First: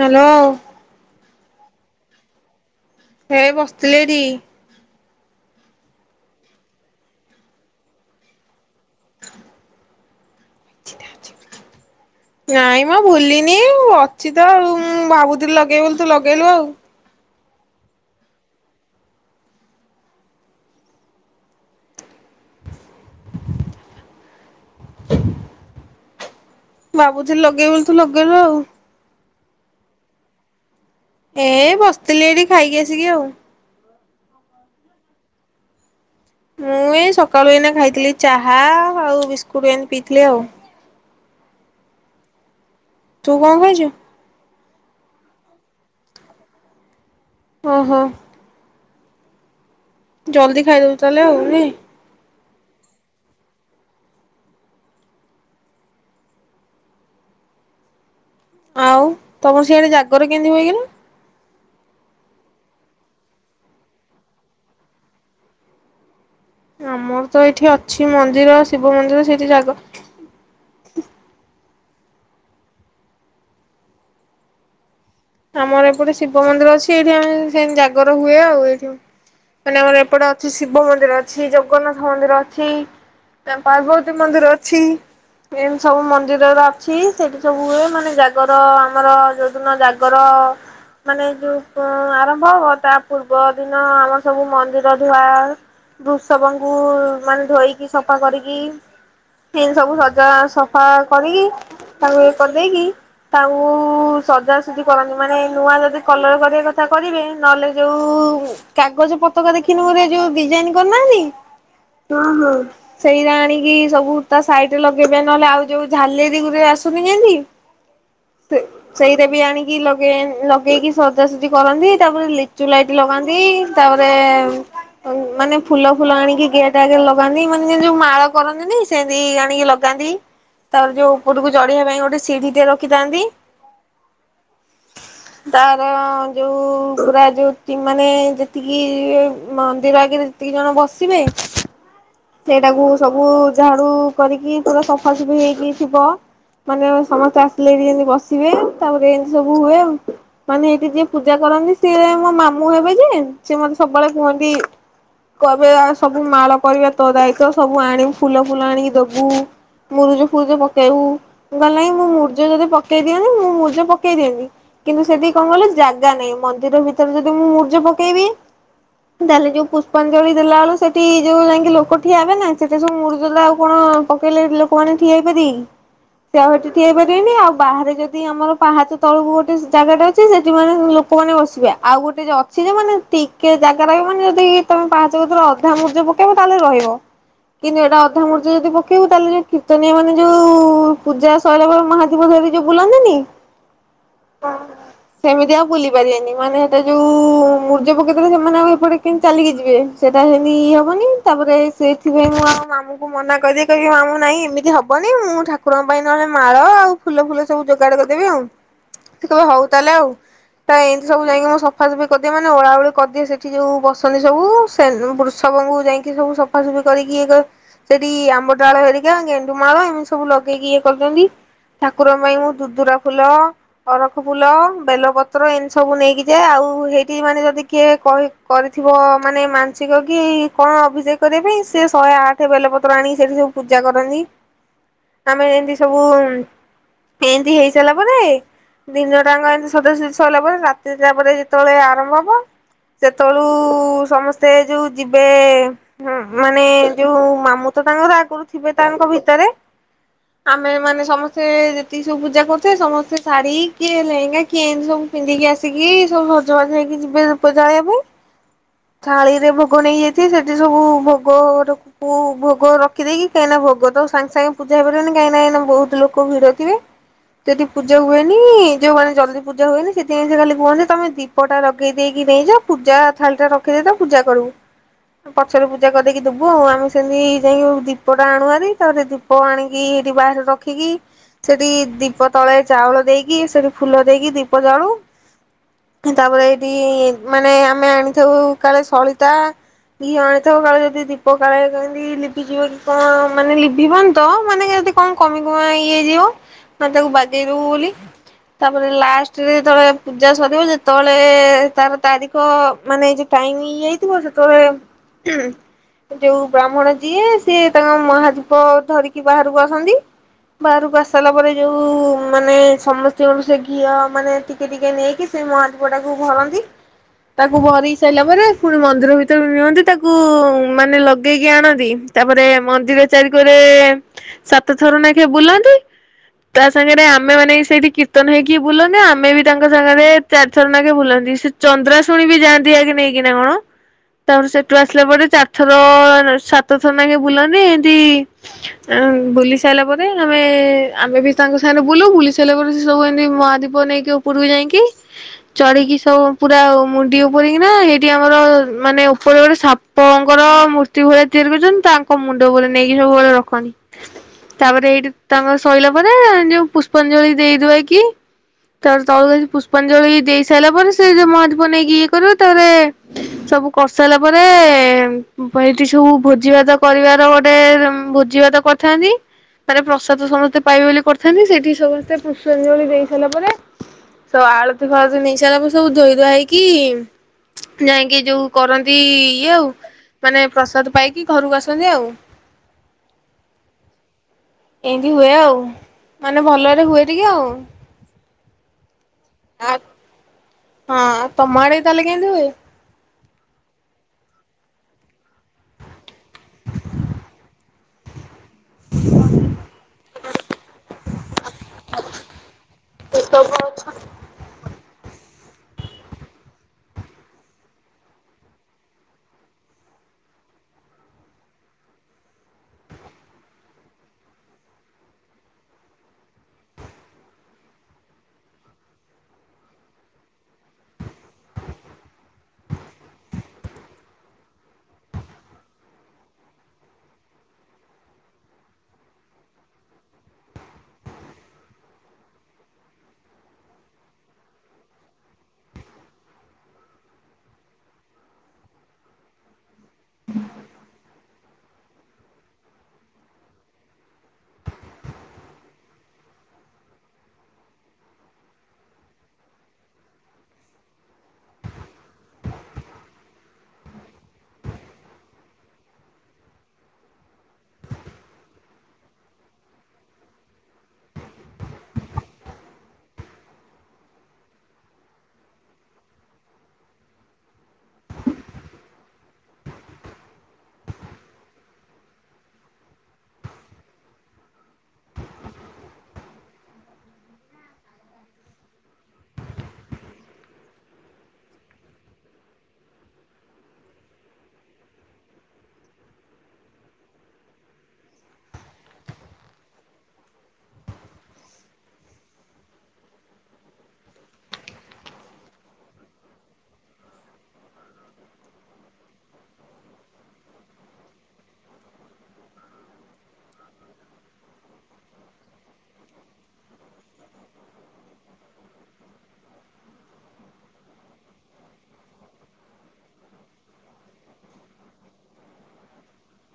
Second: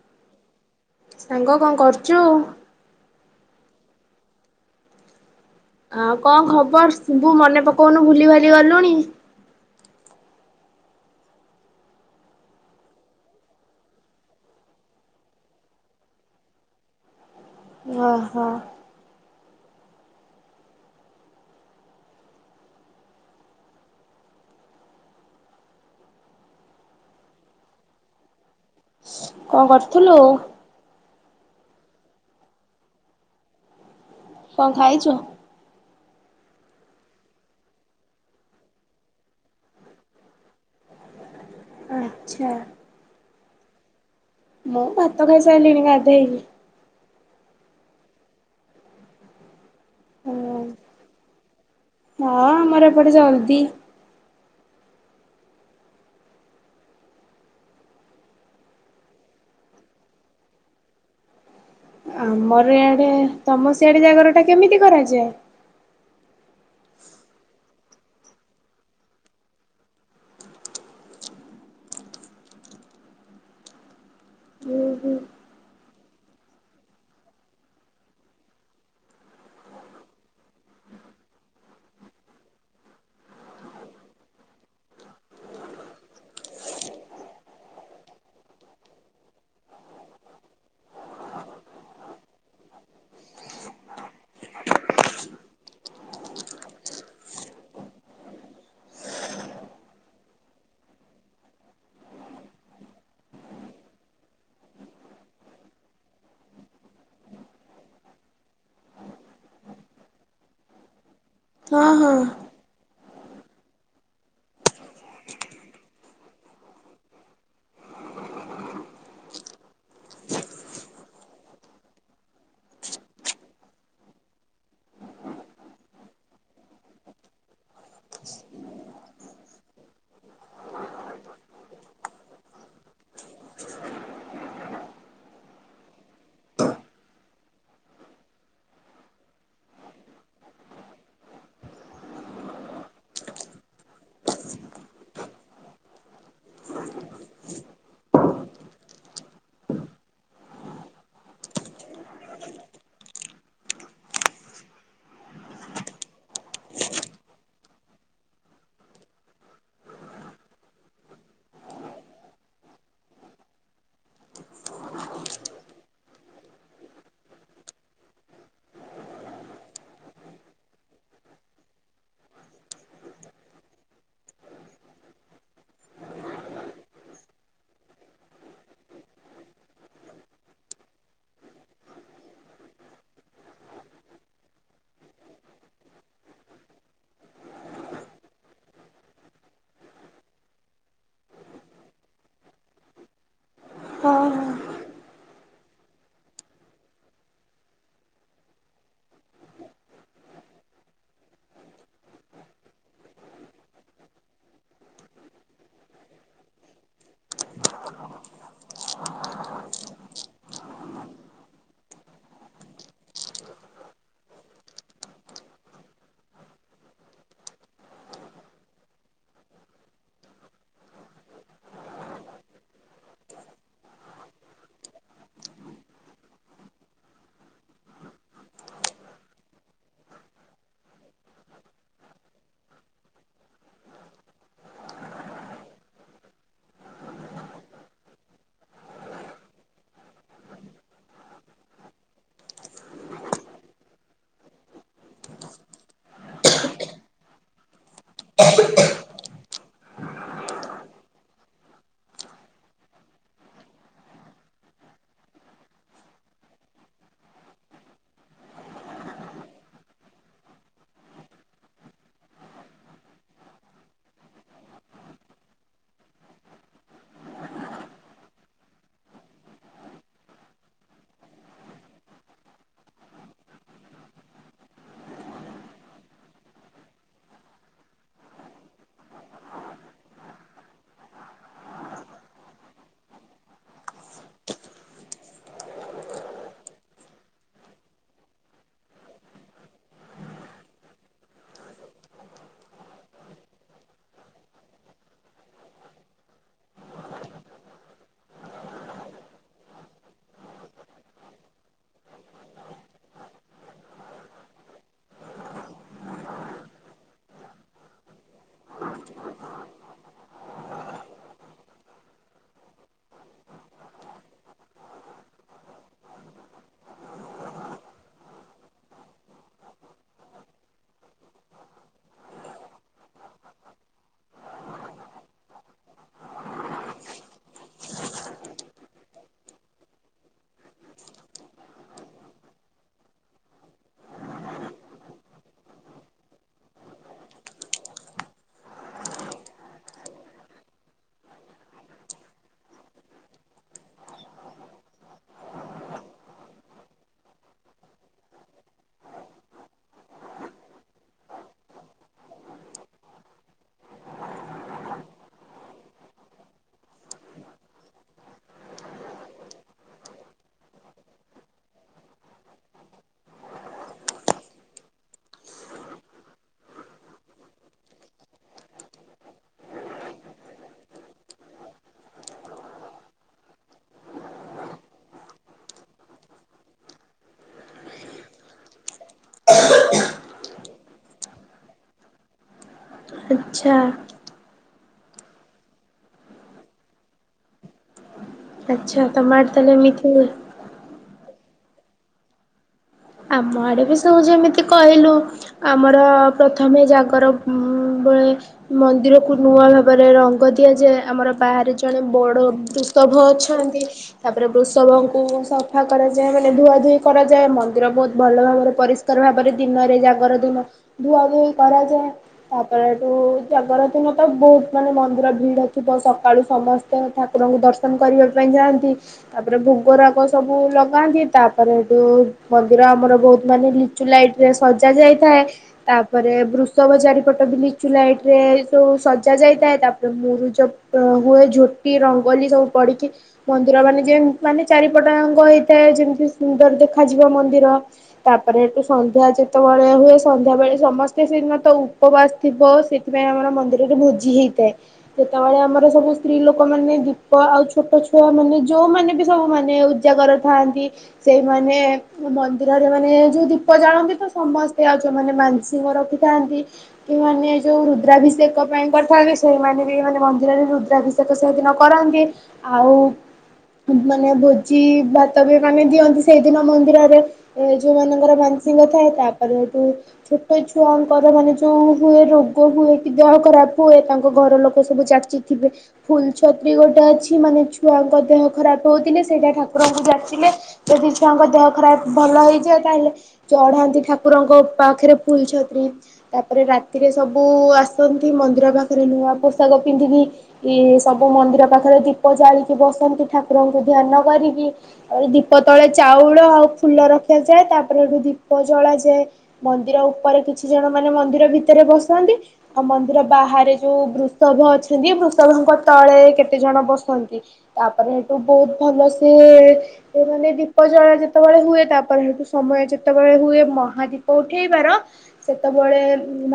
Hello. ସାଙ୍ଗ କଣ କରୁଛୁ? ହେଇ ବସିଥିଲି ଏଇଠି। ଆଉ କଣ ଖବର ସଭ ମନେ ପକଉନୁ ଭୁଲି ଭାଲି ଗଲୁଣି। ନାଇଁ ମ ଭୁଲିନି ଅଛି ତ ଆଉ ମୁଁ ଭାବୁଥିଲି ଲଗେଇବି ବୋଲି ତୁ ଲଗେଇଲୁ ଆଉ। ଓ ହୋ ଭାବୁଥିଲି ଲଗେଇବି ବୋଲି ତୁ ଲଗେଇଲୁ ଆଉ। କଣ କରୁଥିଲୁ? ଏ ବସିଥିଲି ଏଠି ଖାଇକି ଆସିକି ଆଉ। କଣ୍ ଖାଇଛୁ? ମୁଁ ଏ ସକାଳୁ ଏଇନା ଖାଇଥିଲି ଚାହା ଆଉ ବିସ୍କୁଟ ଏନ୍ତି ପିଇଥିଲି ଆଉ। ଆଛା ତୁ କଣ ଖାଇଛୁ? ମୁଁ ଭାତ ଖାଇସାରିଲିଣି ଗାଧେଇକି ଓହୋ ଜଲଦି ଖାଇଦଉ ତାହେଲେ ଆଉ ନାହିଁ। ହଁ ଆମର ଏପଟେ ଜଲଦି ଆଉ ତମର ସିଆଡେ ଜାଗର କେମତି ହୁଏ କିଲୋ? ଆମର ଆଡେ ତମ ସିଆଡେ ଜାଗର ଟା କେମିତି କରାଯାଏ? ଆମର ତ ଏଇଠି ଅଛି ମନ୍ଦିର ଶିବ ମନ୍ଦିର ସେଇଠି ଜାଗ। ହୁଁ ହୁଁ ଆମର ଏପଟେ ଶିବ ମନ୍ଦିର ଅଛି, ଏଇଠି ଆମେ ସେମିତି ଜାଗର ହୁଏ ଆଉ ଏଠି ମାନେ ଆମର ଏପଟେ ଅଛି, ଶିବ ମନ୍ଦିର ଅଛି, ଜଗନ୍ନାଥ ମନ୍ଦିର ଅଛି, ପାର୍ବତୀ ମନ୍ଦିର ଅଛି, ଏମିତି ସବୁ ମନ୍ଦିର ଗୁରା ଅଛି ସେଠି ସବୁ ହୁଏ ମାନେ ଜାଗର ଆମର ଯୋଉଦିନ। ର ମାନେ ଯୋଉ ଆରମ୍ଭ ହବ ତା ପୂର୍ବ ଦିନ ଆମର ସବୁ ମନ୍ଦିର ଧୁଆ ବୃସବଙ୍କୁ ମାନେ ଧୋଇକି ସଫା କରିକି ସେତି ସବୁ ସଜା ସଫା କରିକି ତାକୁ ଇଏ କରିଦେଇକି ତାଙ୍କୁ ସଜା କରନ୍ତି ମାନେ ନୂଆ ଯଦି କଲର କରିବା କଥା କରିବେ ନହେଲେ ଯୋଉ କାଗଜ ପତକା ଦେଖିନୁ ଯୋଉ ଡିଜାଇନ କରନାହାନ୍ତି। ହଁ ହଁ ସେଇରେ ଆଣିକି ସବୁ ତା ସାଇଡରେ ଲଗେଇବେ ନହେଲେ ଆଉ ଯୋଉ ଝାଲେରି ଆସୁନି ଯେମତି ସେଇରେ ବି ଆଣି ଲଗେଇ ଲଗେଇକି ସଜାସଜି କରନ୍ତି ତାପରେ ଲିଚୁ ଲାଇଟ ଲଗାନ୍ତି ତାପରେ ମାନେ ଫୁଲ ଫୁଲ ଆଣିକି ଗେଟ ଆଗରେ ଲଗାନ୍ତି ମାନେ ସେ ଯୋଉ ମାଳ କରନ୍ତିନି ସେମତି ଆଣିକି ଲଗାନ୍ତି ତାପରେ ଯୋଉ ଉପରକୁ ଚଢିବା ପାଇଁ ଗୋଟେ ସିଢି ଟେ ରଖିଥାନ୍ତି। ତାର ଯୋଉ ପୁରା ଯୋଉ ମାନେ ଯେତିକି ମନ୍ଦିର ଆଗରେ ଯେତିକି ଜଣ ବସିବେ। ସେଇଟାକୁ ସବୁ ଝାଡୁ କରିକି ପୁରା ସଫାସଫି ହେଇକି ଥିବ ମାନେ ସମସ୍ତେ ଆସିଲେ ଏଇଠି ଯେମତି ବସିବେ ତାପରେ ଏମତି ସବୁ ହୁଏ ମାନେ ଏଇଠି ଯିଏ ପୂଜା କରନ୍ତି ସିଏ ଆମ ମାମୁଁ ହେବେ ଯେ ସେ ମତେ ସବୁବେଳେ କୁହନ୍ତି କହିବେ ସବୁ ମାଳ କରିବା। ତ ଦାୟିତ୍ୱ ସବୁ ଆଣି ଫୁଲ ଫୁଲ ଆଣିକି ଦବୁ ମୁରୁଜ ଫୁରୁଜ ପକେଇବୁ ଗଲେ ମୁଁ ମୂର୍ଜ ଯଦି ପକେଇ ଦିଅନ୍ତି ମୁଁ ମୁୂର୍ଜ ପକେଇ ଦିଅନ୍ତି କିନ୍ତୁ ସେଠି କଣ ଗଲେ ଜାଗା ନାହିଁ ମନ୍ଦିର ଭିତରେ ଯଦି ମୁଁ ମୂର୍ଜ ପକେଇବି ତାହେଲେ ଯୋଉ ପୁଷ୍ପାଞ୍ଜଳି ଦେଲାବେେଳ ସେଠି ଯୋଉ ଯାଇକି। ଲୋକ ଠିଆହେବେ ନା ସେଠି ସବୁ ମୁର୍ଜ ଟା ଆଉ କଣ ପକେଇଲେ ଲୋକମାନେ ଠିଆ ହେଇ ପାରିବେ କି ସେ ଆଉ ସେଠି ଠିଆ ହେଇପାରିବେନି ଆଉ ବାହାରେ ଯଦି ଆମର ପାହାଚ ତଳକୁ ଗୋଟେ ଜାଗା ଟା ଅଛି ସେଠି ମାନେ ଲୋକମାନେ ବସିବେ ଆଉ ଗୋଟେ ଅଛି ଯେ ମାନେ ଟିକେ ଜାଗା ଟା ମାନେ ଯଦି ତମେ ପାହାଚ କତିରେ ଅଧା ମୂର୍ଜ ପକେଇବ ତାହେଲେ ରହିବ। କିନ୍ତୁ ଏଇଟା ଅଧା ମୂର୍ଜ୍ ଯଦି ପକେଇବୁ ତାହେଲେ ଯୋଉ କୀର୍ତ୍ତନଆ ମାନେ ଯୋଉ ପୂଜା ସରିଲା ପରେ ମହାଦୀପ ଧରି ଯୋଉ ବୁଲନ୍ତିନି। ହଁ। ସେମିତି ଆ ବୁଲି ପାରିବେନି ମାନେ ସେଟା ଯୋଉ ମୂର୍ଜ ପକେଇ ଦେଲେ ସେମାନେ ଆଉ ଏପଟେ କେମତି ଚାଲିକି ଯିବେ ସେଇଟା ସେମିତି ଇ ହବନି ତାପରେ ସେଇଥିପାଇଁ ମୁଁ ଆଉ ମାମୁଁଙ୍କୁ ମନା କରିଦିଏ କହିବି ମାମୁଁ ନାଇଁ ଏମିତି ହବନି ମୁଁ ଠାକୁରଙ୍କ ପାଇଁ ନହେଲେ ମାଳ ଆଉ ଫୁଲ ଫୁଲ ସବୁ ଯୋଗାଡ କରିଦେବି ଆଉ ସେ କିବ ହଉ ତାଲେ ଆଉ ତା ଏମିତି ସବୁ ଯାଇକି ମୁଁ ସଫାସଫି କରିଦିବ ମାନେ ଓଳା ଓଳି କରିଦିଏ ସେଠି ଯୋଉ ବସନ୍ତି ସବୁ ସେ ବୃଷବଙ୍କୁ ଯାଇକି ସବୁ ସ ସୁଫି କରିକି ଇଏ ସେଠି ଆମ୍ବ ଡାଳ ହେରିକା ଗେଣ୍ଡୁମାଳ ଏମିତି ସବୁ ଲଗେଇକି ଇଏ କରୁଛନ୍ତି ଠାକୁରଙ୍କ ପାଇଁ ମୁଁ ଦୁଦୁରା ଫୁଲ ଅରଖ ଫୁଲ ବେଲପତ୍ର ଏମିତି ସବୁ ନେଇକି ଯାଏ ଆଉ ସେଇଠି ମାନେ ଯଦି କିଏ କହି କରିଥିବ ମାନେ ମାନସିକ କି କଣ ଅଭିଯେକ କରିବା ପାଇଁ ସେ ଶହେ ଆଠ ବେଲପତ୍ର ଆଣିକି ସେଠି ସବୁ ପୂଜା କରନ୍ତି ଆମେ ଏମତି ସବୁ ଏମିତି ହେଇ ସାରିଲା ପରେ ଦିନ ଟାଙ୍କ ଏମତି ସଦ ସରିଲା ପରେ ରାତି ସିଲଲା ପରେ ଯେତେବେଳେ ଆରମ୍ଭ ହବ ସେତେବେଳୁ ସମସ୍ତେ ଯୋଉ ଯିବେ ହୁଁ ମାନେ ଯୋଉ ମାମୁଁ ତ ତାଙ୍କର ଆଗରୁ ଥିବେ ତାଙ୍କ ଭିତରେ ଆମେ ମାନେ ସମସ୍ତେ ଯେତିକି ସବୁ ପୂଜା କରୁଥେ ସମସ୍ତେ ଶାଢୀ କିଏ ଲେହେଙ୍ଗା କିଏ ଏମିତି ସବୁ ପିନ୍ଧିକି ଆସିକି ସବୁ ସଜବାଜ ହେଇକି ଯିବେ ଧୂପ ଜଳବା ପାଇଁ ଥାଳିରେ ଭୋଗ ନେଇକି ଯାଇଥିବେ ସେଠି ସବୁ ଭୋଗ ଭୋଗ ରଖିଦେଇକି କାହିଁକିନା ଭୋଗ ତ ସାଙ୍ଗେ ସାଙ୍ଗେ ପୂଜା ହେଇପାରିବନି କାହିଁକି ଏନା ବହୁତ ଲୋକ ଭିଡ ଥିବେ ଯଦି ପୂଜା ହୁଏନି ଯୋଉମାନେ ଜଲଦି ପୂଜା ହୁଏନି ସେଥିପାଇଁ ସେ ଖାଲି କୁହନ୍ତି ତମେ ଦୀପ ଟା ଲଗେଇ ଦେଇେଇକି ନେଇଯାଅ ପୂଜା ଥାଳି ଟା ରଖିଦେଇ ତ ପୂଜା କରିବୁ। ପଛରେ ପୂଜା କରକି ଦବୁ ଆଉ ଆମେ ସେମିତି ଯାଇକି ଦୀପଟା ଆଣୁଆରି ତାପରେ ଦୀପ ଆଣିକି ଏଇଠି ବାହାରେ ରଖିକି ସେଠି ଦୀପ ତଳେ ଚାଉଳ ଦେଇକି ସେଠି ଫୁଲ ଦେଇକି ଦୀପ ଜାଳୁ ତାପରେ ଏଇଠି ମାନେ ଆମେ ଆଣିଥାଉ କାଳେ ସଳିତା କି ଅଣଥ କାଳେ ଯଦି ଦୀପକାାଳ କେମତି ଲିପିଯିବ କି କଣ ମାନେ ଲିଭିବନି ତ ମାନେ ଯଦି କଣ କମି କମା ଇଏ ହେଇଯିବ ମାନେ ତାକୁ ବାଜେଇ ଦବୁ ବୋଲି ତାପରେ ଲାଷ୍ଟରେ ଯେତେବେଳେ ପୂଜା ସରିବ ଯେତେବେଳେ ତାର ତାରିଖ ମାନେ ଟାଇ ଇ ହେଇଥିବ ସେତେବେଳେ ହୁଁ ଯୋଉ ବ୍ରାହ୍ମଣ ଯିଏ ସିଏ ତାଙ୍କ ମହାଜୀ ଧରିକି ବାହାରକୁ ଆସନ୍ତି ବାହାରକୁ ଆସାରିଲା ପରେ ଯୋଉ ମାନେ ସମସ୍ତଙ୍କର ସେ ଘିଅ ମାନେ ଟିକେ ଟିକେ ନେଇକି ସେ ମହାଦୀପ ଟାକୁ ଭରନ୍ତି ତାକୁ ଭରି ସାରିଲା ପରେ ପୁଣି ମନ୍ଦିର ଭିତରୁ ନିଅନ୍ତି। ତାକୁ ମାନେ ଲଗେଇକି ଆଣନ୍ତି ତାପରେ ମନ୍ଦିର ଚାରି କୋରେ ସାତ ଥର ନାଖେ ବୁଲନ୍ତି ତା ସାଙ୍ଗରେ ଆମେ ମାନେ ସେଇଠି କୀର୍ତ୍ତନ ହେଇକି ବୁଲନ୍ତି ଆମେ ବି ତାଙ୍କ ସାଙ୍ଗରେ ଚାରି ଥର ନାଖେ ବୁଲନ୍ତି ସେ ଚନ୍ଦ୍ରା ଶୁଣି ବି ଯାଆନ୍ତି ଆଗେ ନେଇକିନା କଣ ତାପରେ ସେ ଟୁ ଆସିଲା ପରେ ଚାରିଥର ସାତଥର ନେ ବୁଲନ୍ତିି ଏମତି ବୁଲି ସାଇିଲା ପରେ ଆମେ ଆମେ ବି ତାଙ୍କ ସାଙ୍ଗରେ ବୁଲୁ ବୁଲି ସାରିଲା ପରେ ସେ ସବୁ ଏମତି ମହାଦୀପ ନେଇକି ଉପରକୁ ଯାଇକି ଚଢିକି ସବୁ ପୁରା ମୁଣ୍ଡି ଉପରିକିନା ସେଇଠି ଆମର ମାନେ ଗୋଟେ ସାପଙ୍କର ମୂର୍ତ୍ତି ଭଳିଆ ତିଆରି କରୁଛନ୍ତି ତାଙ୍କ ମୁଣ୍ଡ ଉପ ନେଇକି ସବୁବେଳେ ରଖନି ତାପରେ ଏଇଠି ତାଙ୍କର ସରିଲା ପରେ ଯୋଉ ପୁଷ୍ପାଞ୍ଜଳି ଦେଇଦବାକି ତାପରେ ତ ପୁଷ୍ପାଞ୍ଜଳି ଦେଇ ସାରିଲା ପରେ ସେ ଯୋଉ ମହାଦୀପ ନେଇକି ଇଏ କରିବ ତାରେ ସବୁ କ ସାରିଲା ପରେ ସେଇଠି ସବୁ ଭୋଜି ଭାତ କରିବାର ଗୋଟେ ଭୋଜି ଭାତ କରିଥାନ୍ତି ମାନ ପ୍ରସାଦ ସମସ୍ତେ ପାଇ ବୋଲି କରିଥାନ୍ତି ସେଠି ସମସ୍ତେ ପୁଷ୍ପାଞ୍ଜଳି ଦେଇ ସାରିଲା ପରେ ସ ଆଳତି ଫାଳ ନେଇ ସାରିଲା ପରେ ସବୁ ଧୋଇ ଧୁଆ ହେଇକି ଯାଇକି ଯୋଉ କରନ୍ତି ଇଏ ଆଉ ମାନେ ପ୍ରସାଦ ପାଇକି ଘରକୁ ଆସନ୍ତି ଆଉ। ଆଛା ଏମିତି ହୁଏ ଆଉ ମାନେ ଭଲରେ ହୁଏ ଟିକେ ଆଉ ଆଛା ତମ ଆଡେ ତାହାଲେ ଆଉ ଏମିତି ହୁଏ। ହଁ ତମ ଆଡେ ତାହେଲେ କେମତି ହୁଏ? ଆମ ଆଡ଼େ ବି ସବୁ ଯେମିତି କହିଲୁ ଆମର ପ୍ରଥମେ ଜାଗର ବଳେ ମନ୍ଦିରକୁ ନୂଆ ଭାବରେ ରଙ୍ଗ ଦିଆଯାଏ ଆମର ବାହାରେ ଜଣେ ବଡ ବୃଷଭ ହୁଏ? ଅଛନ୍ତି ତାପରେ ବୃ ଉତ୍ସବଙ୍କୁ ସଫା କରାଯାଏ ମାନେ ଧୁଆଧୁଇ କରାଯାଏ ମନ୍ଦିର ବୋ ଭଲ ଭାବରେ ପରିଷ୍କାର ଭାବରେ ଦିନରେ ଜାଗର ଦିନ ଧୁଆ ଧୁଇ କରାଯାଏ ତାପରେ ଏଠୁ ଜାଗର ଦିନ ତ ବହୁତ ମାନେ ମନ୍ଦିର ଭିଡ଼ ଥିବ ସକାଳୁ ସମସ୍ତେ ଠାକୁରଙ୍କୁ ଦର୍ଶନ କରିବା ପାଇଁ ଯାଆନ୍ତି ତାପରେ ଭୋଗରାଗ ସବୁ ଲଗାନ୍ତି ତାପରେ ସେଠୁ ମି ଆମର ବହୁତ ମାନେ ଲିଚୁ ଲାଇଟ ରେ ସଜା ଯାଇଥାଏ ତାପରେ ବୃଷଭ ଚାରିପଟ ବି ଲିଚୁ ଲାଇଟ ରେ ସବୁ ସଜା ଯାଇଥାଏ ତାପରେ ମୁରୁଜ ହୁଏ ଝୋଟି ରଙ୍ଗୋଲି ସବୁ ପଡିକି ମନ୍ଦିର ମାନେ ଯେ ମାନେ ଚାରିପଟଙ୍କ ହେଇଥାଏ ଯେମତି ସୁନ୍ଦର ଦେଖାଯିବ ମ ମନ୍ଦିର ତାପରେ ଏଠୁ ସନ୍ଧ୍ୟା ଯେତେବେଳେ ହୁଏ ସନ୍ଧ୍ୟା ବେଳେ ସମସ୍ତେ ସେିନ ତ ଉପବାସ ଥିବ ସେଥିପାଇଁ ଆମର ମନ୍ଦିରରେ ଭୋଜି ହେଇଥାଏ ସେତେବେଳେ ଆମର ସବୁ ସ୍ତ୍ରୀ ଲୋକମାନୋନେ ଦୀପ ଆଉ ଛୋଟ ଛୁଆ ମାନେ ଯୋଉମାନେ ବି ସବୁମାନୋନେ ଉଜାଗର ଥାନ୍ତି ସେଇମାନେ ମନ୍ଦିରରେ ମାନେ ଯୋଉ ଦୀପ ଜାଳନ୍ତି ତ ସମସ୍ତେ ଆଉ ଯଉମାନେ ମାଂସିକ ରଖିଥାନ୍ତି କି ମାନେ ଯୋଉ ରୁଦ୍ରାଭିଷେକ ପାଇଁ କରିଥାନ୍ତି ସେଇମାନେ ବି ମାନେ ମନ୍ଦିରରେ ରୁଦ୍ରାଭିଷେକ ସେଦିନ କରନ୍ତି ଆଉ ମାନେ ଭୋଜି ଭାତ ବି ମାନେ ଦିଅନ୍ତି ସେଇଦିନ ମନ୍ଦିରରେ ଯୋଉ ମଙ୍କର ମାନସିକ ଥାଏ ତାପରେ ସେଠୁ ଛୋଟ ଛୁଆଙ୍କର ମାନେ ଯୋଉ ହୁଏ ରୋଗ ହୁଏ କି ଦେହ ଖରାପ ହୁଏ ତାଙ୍କ ଘର ଲୋକ ସବୁ ଚାଚିଥିବେ ଫୁଲ ଛତ୍ରୀ ଗୋଟେ ଅଛି ମାନେ ଛୁଆଙ୍କ ଦେହ ଖରାପ ହଉଥିଲେ ସେଇଟା ଠାକୁରଙ୍କୁ ଯାଚିଲେ ଯଦି ଛୁଆଙ୍କ ଦେହ ଖରାପ ଭଲ ହେଇଯାଏ ତାହେଲେ ଚଢ଼ାନ୍ତି ଠାକୁରଙ୍କ ପାଖରେ ଫୁଲ ଛତ୍ରୀ ତାପରେ ରାତିରେ ସବୁ ଆସନ୍ତି ମନ୍ଦିର ପାଖରେ ନୂଆ ପୋଷାକ ପିନ୍ଧିକି ସବୁ ମନ୍ଦିର ପାଖରେ ଦୀପ ଜାଳିକି ବସନ୍ତି ଠାକୁରଙ୍କୁ ଧ୍ୟାନ କରିକି ତାପରେ ଦୀପ ତଳେ ଚାଉଳ ଆଉ ଫୁଲ ରଖାଯାଏ ତାପରେ ସେଠୁ ଦୀପ ଜଳାଯାଏ ମନ୍ଦିର ଉପରେ କିଛି ଜଣ ମାନେ ମନ୍ଦିର ଭିତରେ ବସନ୍ତି ଆଉ ମନ୍ଦିର ବାହାରେ ଯୋଉ ବୃଷଭ ଅଛନ୍ତି ବୃଷଭଙ୍କ ତଳେ କେତେ ଜଣ ବସନ୍ତି ତାପରେ ସେଠୁ ବହୁତ ଭଲ ସେ ମାନେ ଦୀପ ଜଳା ଯେ ସେତେବେଳେ ହୁଏ ତାପରେ ସେଠୁ ସମୟ ଯେତେବେଳେ ହୁଏ ମହାଦୀପ ଉଠେଇବାର ସେତେବେଳେ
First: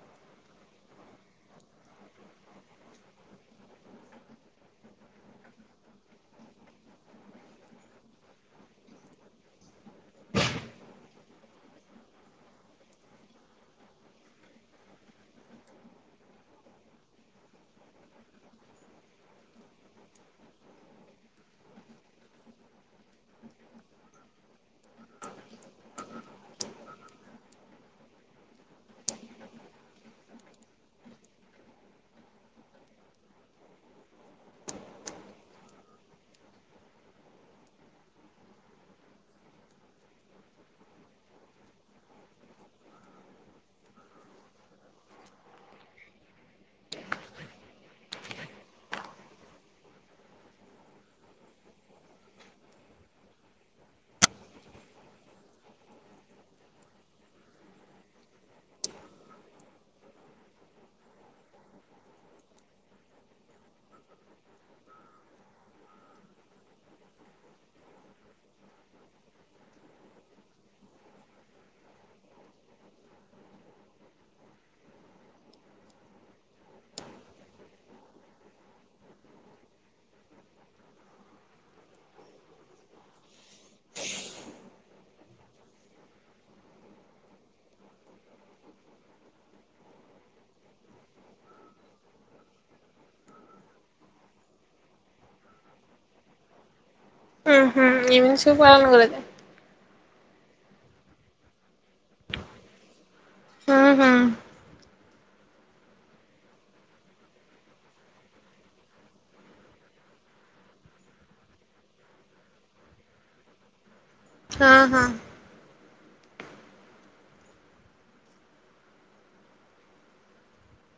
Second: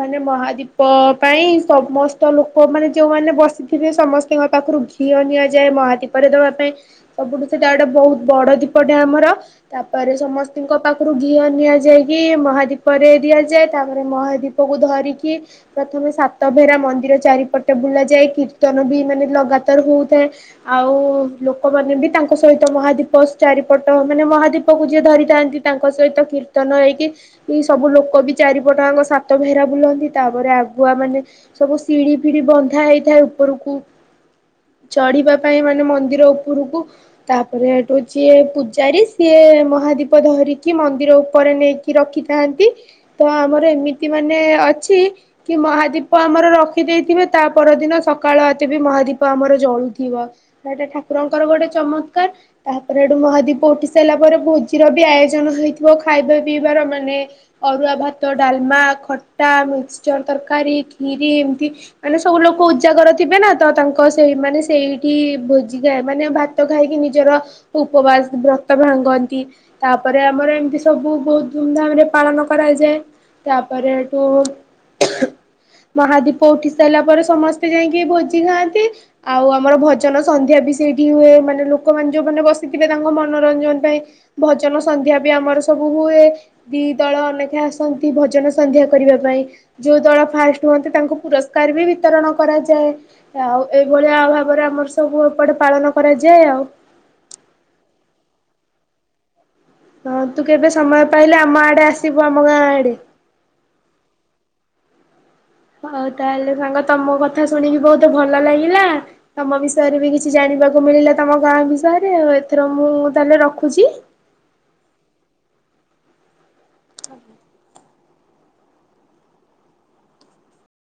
ମାନେ ମହାଦୀପ ପାଇଁ ସମସ୍ତ ଲୋକ ମାନେ ଯୋଉମାନେ ବସିଥିବେ ସମସ୍ତଙ୍କ ପାଖରୁ ଘିଅ ନିଆଯାଏ ମହାଦୀପରେ ଦବା ପାଇଁ ସବୁଠୁ ସେଟା ଗୋଟେ ବହୁତ ବଡ ଦୀପଟା ଆମର ତାପରେ ସମସ୍ତଙ୍କ ପାଖରୁ ଘିଅ ନିଆଯାଇକି ମହାଦୀପରେ ଦିଆଯାଏ ତାପରେ ମହାଦୀପ କୁ ଧରିକି ପ୍ରଥମେ ସାତଭେରା ମନ୍ଦିର ଚାରିପଟ ବୁଲା ଯାଏ କୀର୍ତ୍ତନ ବି ମାନେ ଲଗାତାର ହଉଥାଏ ଆଉ ଲୋକମାନେ ବି ତାଙ୍କ ସହିତ ମହାଦୀପ ଚାରିପଟ ମାନେ ମହାଦୀପ ଦୀପ କୁ ଯିଏ ଧରିଥାନ୍ତି ତାଙ୍କ ସହିତ କୀର୍ତ୍ତନ ହେଇକି ସବୁ ଲୋକ ବି ଚାରିପଟଙ୍କ ସାତ ଭେହେରା ବୁଲନ୍ତି ତାପରେ ଆଗୁଆ ମାନେ ସବୁ ସିଢି ଫିଡି ବନ୍ଧା ହେଇଥାଏ ଉପରକୁ ଚଢିବା ପାଇଁ ମାନେ ମନ୍ଦିର ଉପରକୁ ତାପରେ ଏଠୁଉଛି ପୂଜାରୀ ସେ ସିଏ ମହାଦୀପ ଧରିକି ମନ୍ଦିର ଉପରେ ନେଇକି ରଖିଥାନ୍ତି ତ ଆମର ଏମିତି ମାନେ ଅଛି କି ମହାଦୀପ ଆମର ରଖି ଦେଇେଇଥିବ ତା ପରଦିନ ସକାଳତେ ବି ମହାଦୀପ ଆମର ଜଳୁଥିବ ଏଟା ଠାକୁରଙ୍କର ଗୋଟେ ଚମତ୍କାର ତାପରେ ସେଠୁ ମହାଦୀପ ଉଠି ସା ସରିଲା ପରେ ଭୋଜିର ବି ଆୟୋଜନ ହେଇଥିବ ଖାଇବା ପିଇବାର ମାନେ ଅରୁଆ ଭାତ ଡାଲମା ଖଟା ମିକ୍ସଚର ତରକାରୀ ଖୀରି ଏମିତି ମାନେ ସବୁ ଲୋକ ଉଜାଗର ଥିବେ ନା ତ ତାଙ୍କ ସେଇ ମାନେ ସେଇଠି ଭୋଜି ଖାଇ ମାନେ ଭାତ ଖାଇକି ନିଜର ଉପବାସ ବ୍ରତ ଭାଙ୍ଗନ୍ତି ତାପରେ ଆମର ଏମିତି ସବୁ ବହୁତ ଧୁମଧାମ ରେ ପାଳନ କରାଯାଏ ତାପରେ ଏଠୁ ମହାଦୀପ ଉଠି ସାରିଲା ପରେ ସମସ୍ତେ ଯାଇକି ଭୋଜି ଖାଆନ୍ତି ଆଉ ଆମର ଭଜନ ସନ୍ଧ୍ୟା ବି ସେଇଠି ହୁଏ ମାନେ ଲୋକମାନେ ଯୋଉମାନୋନ ବସିଥିବେ ତାଙ୍କ ମନ ମନୋରଞ୍ଜନ ପାଇଁ ଭଜନ ସନ୍ଧ୍ୟା ବି ଆମର ସବୁ ହୁଏ ଦି ଦଳ ଅନେକ ଆସନ୍ତି ଭଜନ ସନ୍ଧ୍ୟା କରିବା ପାଇଁ ଯୋଉ ଦଳ ଫାଷ୍ଟ ହୁଅନ୍ତି ତାଙ୍କୁ ପୁରସ୍କାର ବି ବିତରଣ କରାଯାଏ ଆଉ ଏଇଭଳିଆ ଅଭାବରେ ଆମର ସବୁ ଏପଟେ ପାଳନ କରାଯାଏ ଆଉ। ହୁଁ ହୁଁ ଏମିତି ସବୁ ପାଳନ କରାଯାଏ। ହଁ ତୁ କେବେ ସମୟ ପାଇଲେ ଆମ ଆଡେ ଆସିବୁ ଆମ ଗାଁ ଆଡେ। ହଉ ତାହେଲେ ସାଙ୍ଗ ତମ କଥା ଶୁଣିବି ବହୁତ ଭଲ ଲାଗିଲା ତମ ବିଷୟରେ ବି କିଛି ଜାଣିବାକୁ ମିଳିଲା ତମ ଗାଁ ବିଷୟରେ ଆଉ ଏଥର ମୁଁ ତାହେଲେ ରଖୁଛି। ହଁ ହଁ